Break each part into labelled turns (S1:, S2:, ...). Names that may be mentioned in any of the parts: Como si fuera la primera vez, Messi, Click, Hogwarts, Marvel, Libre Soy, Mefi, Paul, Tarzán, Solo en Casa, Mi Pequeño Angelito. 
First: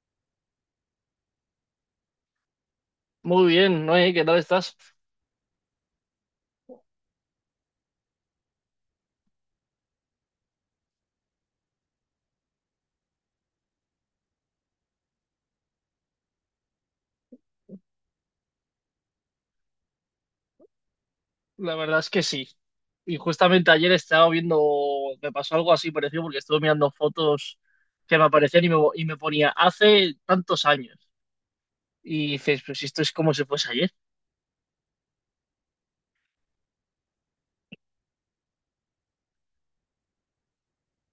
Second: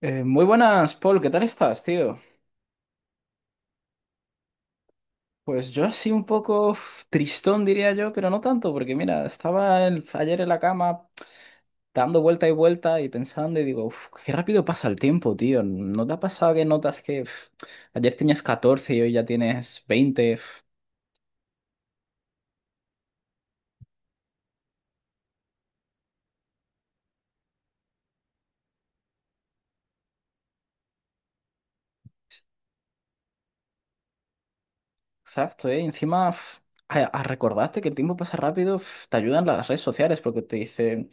S1: Muy buenas, Paul, ¿qué tal estás, tío?
S2: Muy bien, Noé, ¿qué tal estás?
S1: Pues yo así un poco tristón, diría yo, pero no tanto, porque mira, ayer en la cama dando vuelta y vuelta y pensando y digo, qué rápido pasa el tiempo, tío. ¿No te ha pasado que notas que ayer tenías 14 y hoy ya tienes 20?
S2: La verdad es que sí. Y justamente ayer estaba viendo, me pasó algo así parecido porque estuve mirando fotos que me aparecían y y me ponía hace tantos años. Y dices, pues esto es como si fuese ayer.
S1: Exacto, ¿eh? Y encima, a recordarte que el tiempo pasa rápido, te ayudan las redes sociales porque te dicen,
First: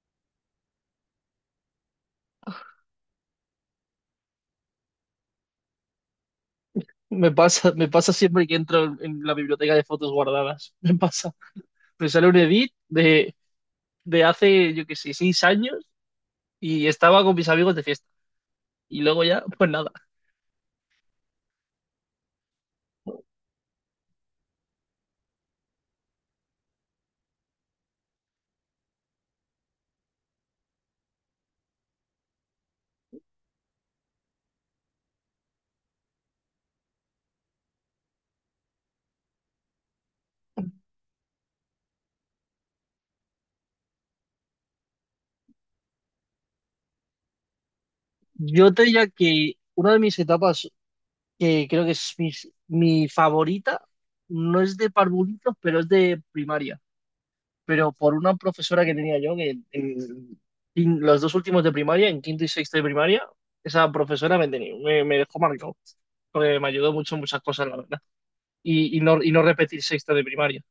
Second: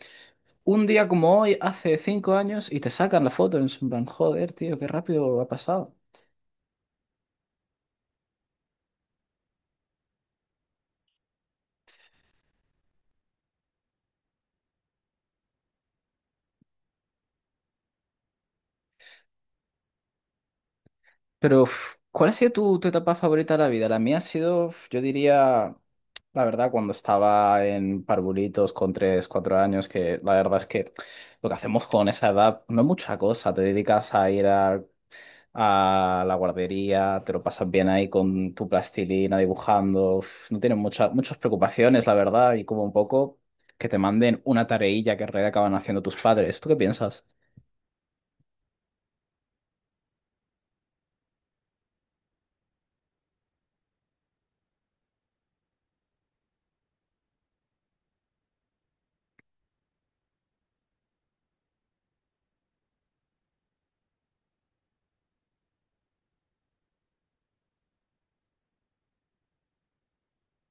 S1: un día como hoy, hace 5 años, y te sacan la foto, en plan, joder, tío, qué rápido ha pasado.
S2: Me pasa siempre que entro en la biblioteca de fotos guardadas. Me pasa. Me sale un edit de hace, yo qué sé, 6 años y estaba con mis amigos de fiesta. Y luego ya, pues nada.
S1: Pero, ¿cuál ha sido tu etapa favorita de la vida? La mía ha sido, yo diría, la verdad, cuando estaba en parvulitos con 3, 4 años, que la verdad es que lo que hacemos con esa edad no es mucha cosa. Te dedicas a ir a la guardería, te lo pasas bien ahí con tu plastilina dibujando. No tienes muchas preocupaciones, la verdad, y como un poco que te manden una tareilla que en realidad acaban haciendo tus padres. ¿Tú qué piensas?
S2: Yo te diría que una de mis etapas que creo que es mi favorita, no es de parvulitos, pero es de primaria, pero por una profesora que tenía yo, que en los dos últimos de primaria, en quinto y sexto de primaria, esa profesora me dejó marcado, porque me ayudó mucho en muchas cosas, la verdad, y no repetir sexto de primaria,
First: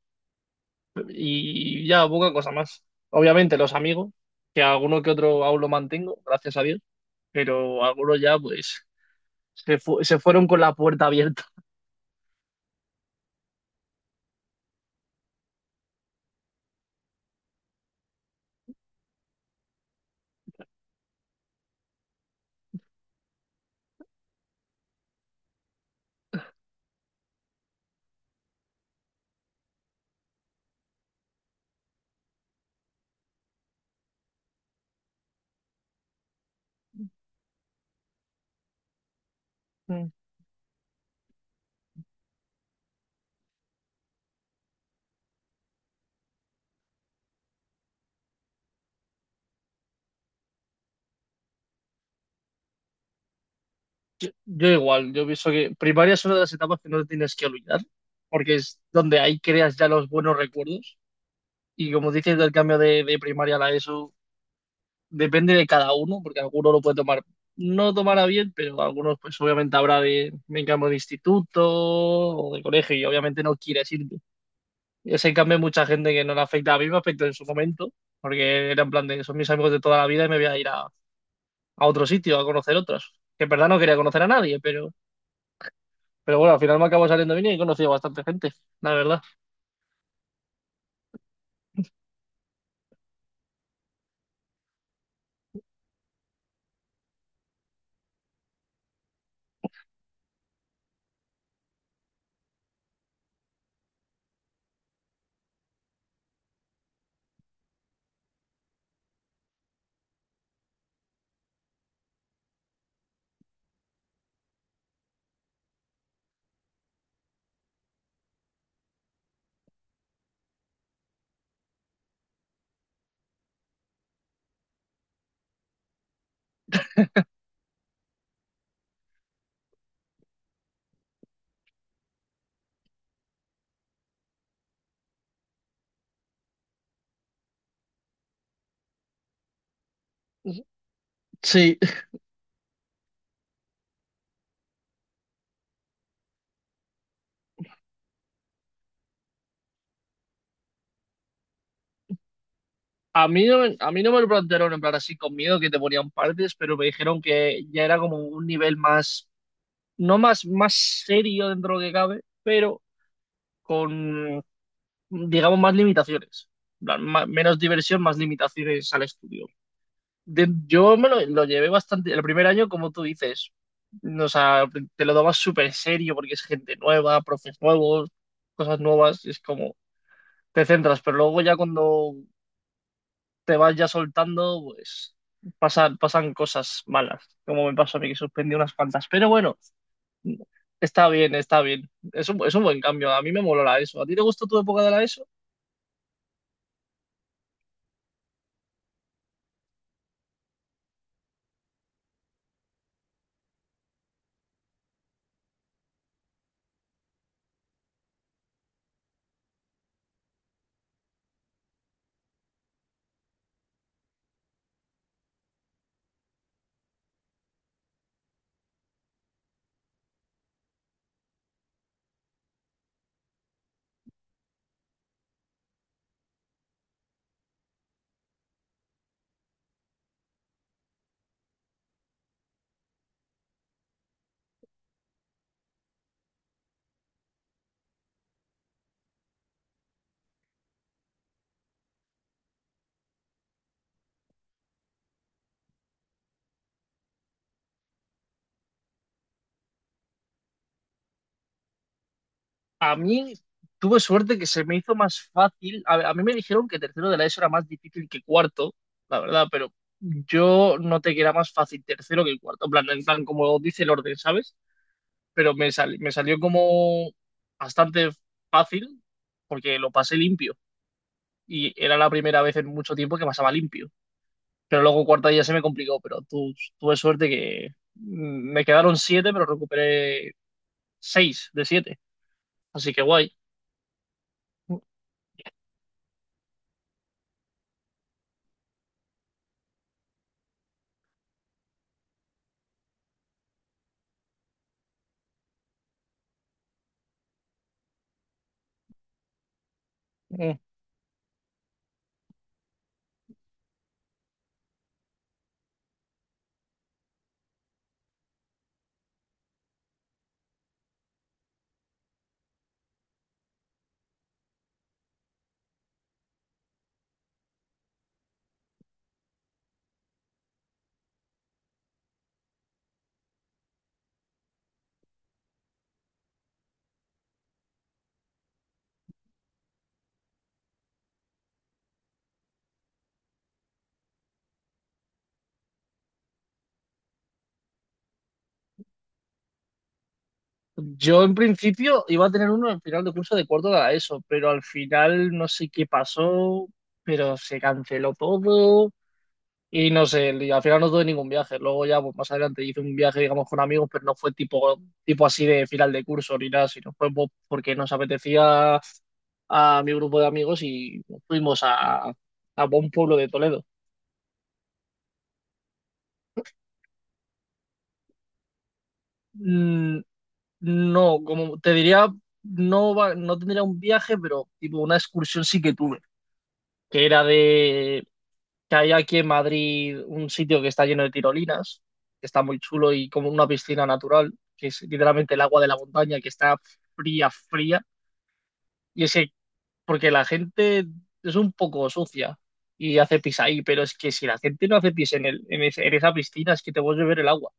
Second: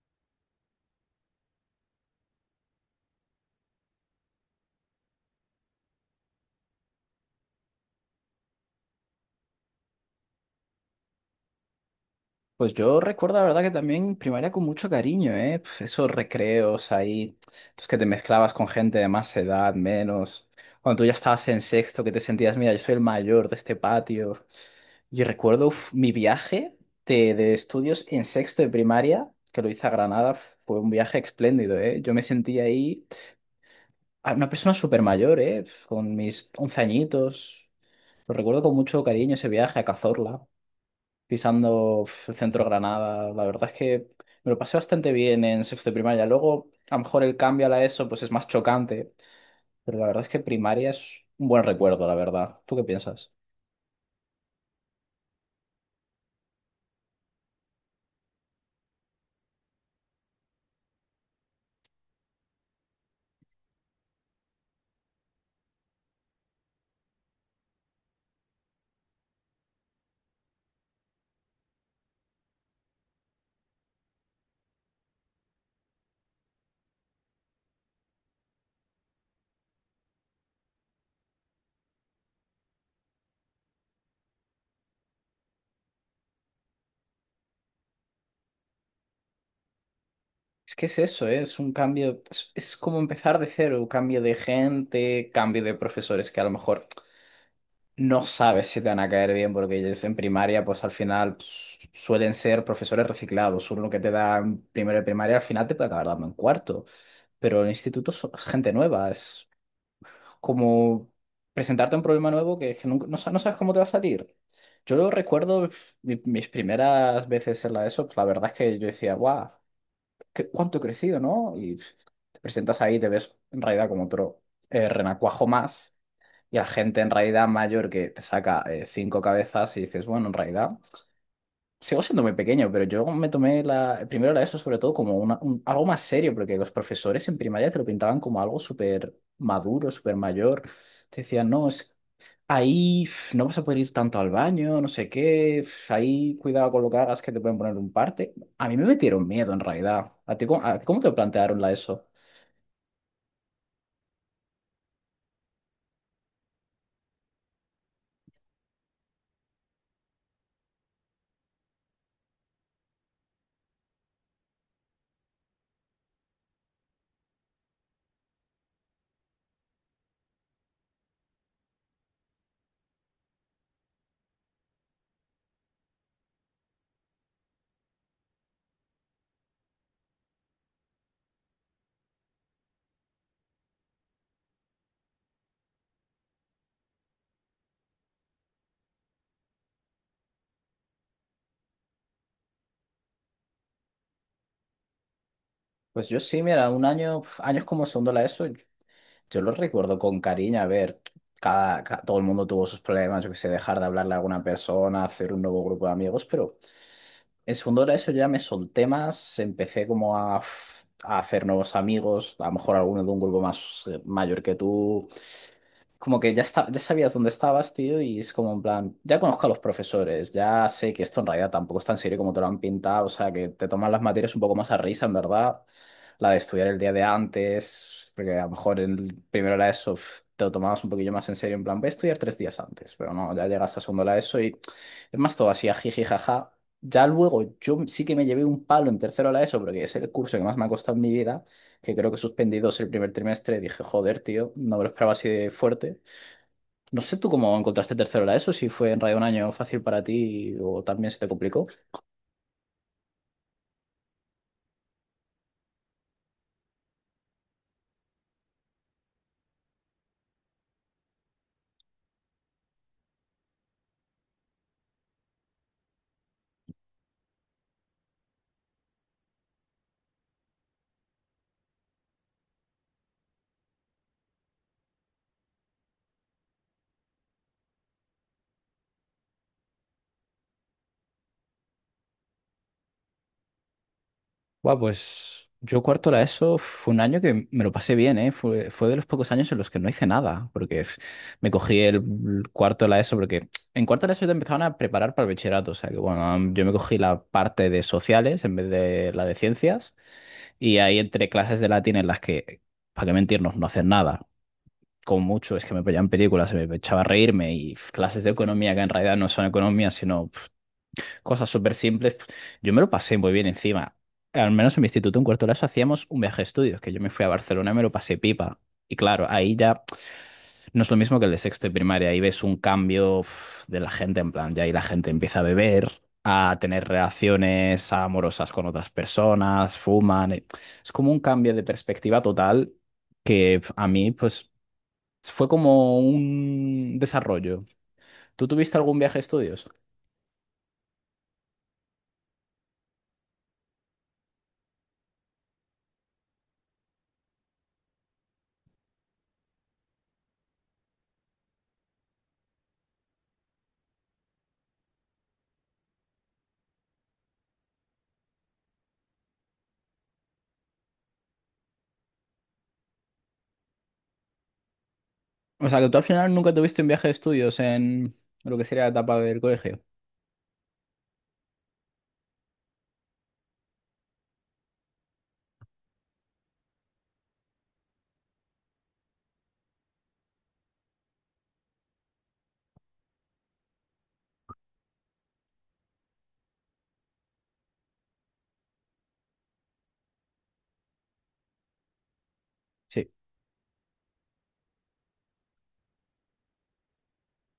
S2: y ya poca cosa más. Obviamente los amigos, que alguno que otro aún lo mantengo, gracias a Dios, pero algunos ya pues se fueron con la puerta abierta.
S1: Pues yo recuerdo, la verdad, que también primaria con mucho cariño, ¿eh? Esos recreos ahí, los que te mezclabas con gente de más edad, menos. Cuando tú ya estabas en sexto, que te sentías, mira, yo soy el mayor de este patio. Yo recuerdo mi viaje de estudios en sexto de primaria, que lo hice a Granada, fue un viaje espléndido, ¿eh? Yo me sentí ahí una persona súper mayor, ¿eh? Con mis 11 añitos. Lo recuerdo con mucho cariño ese viaje a Cazorla pisando el centro Granada. La verdad es que me lo pasé bastante bien en sexto de primaria. Luego, a lo mejor el cambio a la ESO pues es más chocante, pero la verdad es que primaria es un buen recuerdo, la verdad. ¿Tú qué piensas?
S2: Yo igual, yo pienso que primaria es una de las etapas que no te tienes que olvidar, porque es donde ahí creas ya los buenos recuerdos. Y como dices, del cambio de primaria a la ESO depende de cada uno, porque alguno lo puede tomar, no tomará bien, pero algunos pues obviamente habrá me cambio de instituto o de colegio y obviamente no quieres irte. Ese en cambio hay mucha gente que no le afecta, a mí me afectó en su momento, porque era en plan de, son mis amigos de toda la vida y me voy a ir a otro sitio, a conocer otros. Que en verdad no quería conocer a nadie, pero bueno, al final me acabo saliendo bien y he conocido bastante gente, la verdad.
S1: Es que es eso, ¿eh? Es un cambio, es como empezar de cero, cambio de gente, cambio de profesores que a lo mejor no sabes si te van a caer bien porque ellos en primaria pues al final pues, suelen ser profesores reciclados. Uno que te da en primero de primaria al final te puede acabar dando en cuarto, pero en el instituto es gente nueva, como presentarte un problema nuevo que no, no sabes cómo te va a salir. Yo lo recuerdo mis primeras veces en la ESO, pues la verdad es que yo decía, guau, cuánto he crecido, ¿no? Y te presentas ahí, y te ves en realidad como otro renacuajo más, y la gente en realidad mayor que te saca cinco cabezas y dices, bueno, en realidad sigo siendo muy pequeño, pero yo me tomé primero la ESO sobre todo como algo más serio, porque los profesores en primaria te lo pintaban como algo súper maduro, súper mayor. Te decían, no,
S2: Sí.
S1: es, ahí no vas a poder ir tanto al baño, no sé qué, ahí cuidado con lo que hagas que te pueden poner un parte. A mí me metieron miedo en realidad. ¿A ti, cómo te plantearon la ESO?
S2: A mí no me lo plantearon en plan así con miedo que te ponían partes, pero me dijeron que ya era como un nivel más, no más, más serio dentro de lo que cabe, pero con, digamos, más limitaciones. En plan, menos diversión, más limitaciones al estudio. Yo me lo llevé bastante, el primer año, como tú dices, o sea, te lo dabas súper serio porque es gente nueva, profes nuevos, cosas nuevas, y es como... te centras, pero luego ya cuando te vas ya soltando, pues pasan cosas malas, como me pasó a mí que suspendí unas cuantas. Pero bueno, está bien, está bien. Es un buen cambio. A mí me moló la ESO. ¿A ti te gustó tu época de la ESO?
S1: Pues yo sí, mira, un año, años como segundo la ESO. Yo lo recuerdo con cariño, a ver, todo el mundo tuvo sus problemas, yo que sé, dejar de hablarle a alguna persona, hacer un nuevo grupo de amigos, pero en segundo de eso ya me solté más, empecé como a hacer nuevos amigos, a lo mejor alguno de un grupo más mayor que tú, como que ya está, ya sabías dónde estabas, tío, y es como en plan, ya conozco a los profesores, ya sé que esto en realidad tampoco es tan serio como te lo han pintado, o sea, que te toman las materias un poco más a risa, en verdad, la de estudiar el día de antes, porque a lo mejor en primero la ESO te lo tomabas un poquillo más en serio, en plan, voy a estudiar tres días antes, pero no, ya llegas a segundo la ESO y es más todo así, a jiji, jaja. Ya luego yo sí que me llevé un palo en tercero la ESO, porque es el curso que más me ha costado en mi vida, que creo que he suspendido el primer trimestre, dije, joder, tío, no me lo esperaba así de fuerte. No sé tú cómo encontraste tercero la ESO, si fue en realidad un año fácil para ti o también se te complicó.
S2: A mí Tuve suerte que se me hizo más fácil. A mí me dijeron que tercero de la ESO era más difícil que cuarto, la verdad, pero yo noté que era más fácil tercero que cuarto. En plan, como dice el orden, ¿sabes? Pero me salió como bastante fácil porque lo pasé limpio y era la primera vez en mucho tiempo que pasaba limpio. Pero luego cuarta ya se me complicó, pero tuve suerte que me quedaron siete, pero recuperé seis de siete, así que guay.
S1: Buah, pues yo cuarto la ESO fue un año que me lo pasé bien, ¿eh? Fue de los pocos años en los que no hice nada, porque me cogí el cuarto de la ESO, porque en cuarto de la ESO te empezaban a preparar para el bachillerato, o sea que bueno, yo me cogí la parte de sociales en vez de la de ciencias,
S2: Mm.
S1: y ahí entre clases de latín en las para qué mentirnos, no haces nada. Como mucho, es que me veían películas, me echaba a reírme y clases de economía que en realidad no son economía, sino cosas súper simples. Yo me lo pasé muy bien encima. Al menos en mi instituto, en cuarto de la ESO, hacíamos un viaje de estudios, que yo me fui a Barcelona y me lo pasé pipa. Y claro, ahí ya no es lo mismo que el de sexto y primaria, ahí ves un cambio de la gente, en plan, ya ahí la gente empieza a beber, a tener relaciones amorosas con otras personas, fuman. Es como un cambio de perspectiva total que a mí, pues fue como un desarrollo. ¿Tú tuviste algún viaje de estudios?
S2: Yo en principio iba a tener uno al final de curso de cuarto de la ESO, pero al final no sé qué pasó, pero se canceló todo. Y no sé, y al final no tuve ningún viaje. Luego ya pues, más adelante hice un viaje, digamos, con amigos, pero no fue tipo, así de final de curso ni nada, sino fue porque nos apetecía a mi grupo de amigos y fuimos a un pueblo de Toledo.
S1: O sea, que tú al final nunca tuviste un viaje de estudios en lo que sería la etapa del colegio.
S2: Mm, no, como te diría, no, no tendría un viaje, pero tipo una excursión sí que tuve, que era de que hay aquí en Madrid un sitio que está lleno de tirolinas, que está muy chulo y como una piscina natural, que es literalmente el agua de la montaña, que está fría, fría. Y es que, porque la gente es un poco sucia y
S1: Sí,
S2: hace pis ahí, pero es que si la gente no hace pis en, el, en, ese- en esa piscina, es que te puedes beber el agua,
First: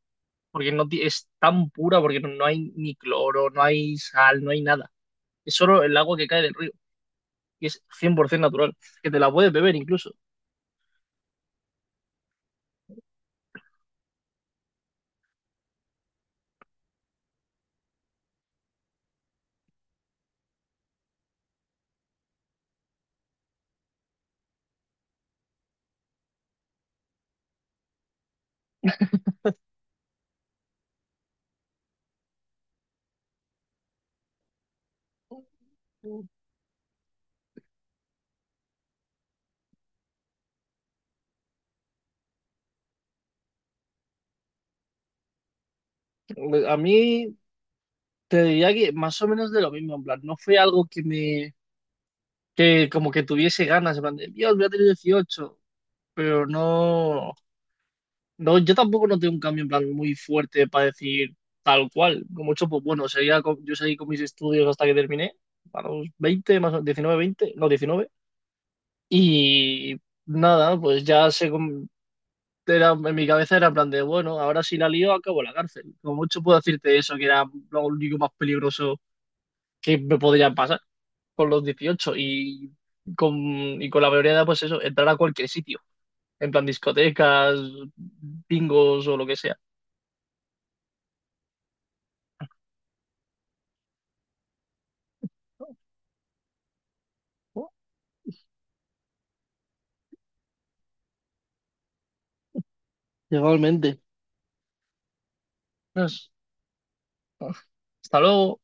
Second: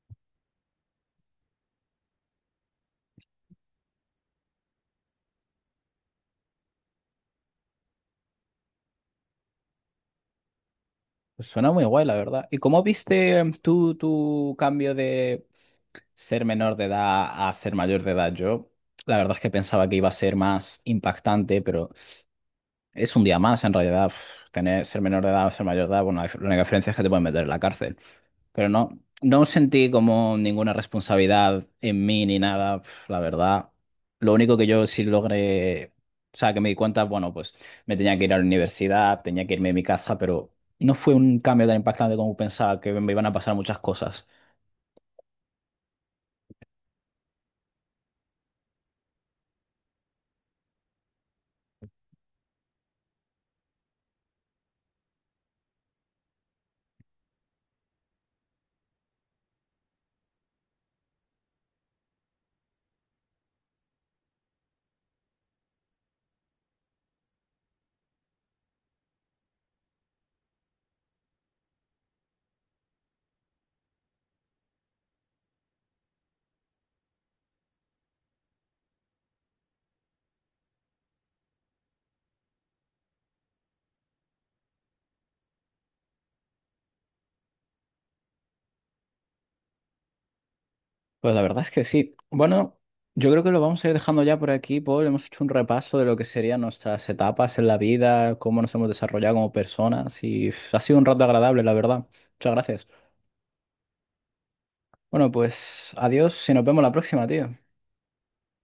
S2: porque no ti- es tan pura, porque no hay ni cloro, no hay sal, no hay nada. Es solo el agua que cae del río y es 100% natural, que te la puedes beber incluso.
S1: pues suena muy guay, la verdad. ¿Y cómo viste tú tu cambio de ser menor de edad a ser mayor de edad? Yo, la verdad es que pensaba que iba a ser más impactante, pero es un día más en realidad. Ser menor de edad o ser mayor de edad, bueno, la la única diferencia es que te pueden meter en la cárcel. Pero no, no sentí como ninguna responsabilidad en mí ni nada, la verdad. Lo único que yo sí logré, o sea, que me di cuenta, bueno, pues me tenía que ir a la universidad, tenía que irme de mi casa, pero no fue un cambio tan impactante como pensaba que me iban a pasar muchas cosas.
S2: A mí Te diría que más o menos de lo mismo, en plan, no fue algo que como que tuviese ganas, en plan, de, Dios, voy a tener 18, pero no, no, yo tampoco noté un cambio en plan muy fuerte para decir tal cual, como mucho, pues bueno, sería, yo seguí con mis estudios hasta que terminé, a los 20 más o 19, 20, no, 19 y nada, pues ya era, en mi cabeza era en plan de, bueno, ahora si la lío, acabo en la cárcel, como mucho puedo decirte eso, que era lo único más peligroso que me podría pasar. Con los 18 y y con la mayoría de edad, pues eso, entrar a cualquier sitio, en plan discotecas, bingos o lo que sea.
S1: Pues la verdad es que sí. Bueno, yo creo que lo vamos a ir dejando ya por aquí, Paul. Hemos hecho un repaso de lo que serían nuestras etapas en la vida, cómo nos hemos desarrollado como personas y ha sido un rato agradable, la verdad. Muchas gracias.
S2: Igualmente.
S1: Bueno, pues
S2: Pues,
S1: adiós y nos vemos la próxima, tío.
S2: hasta luego.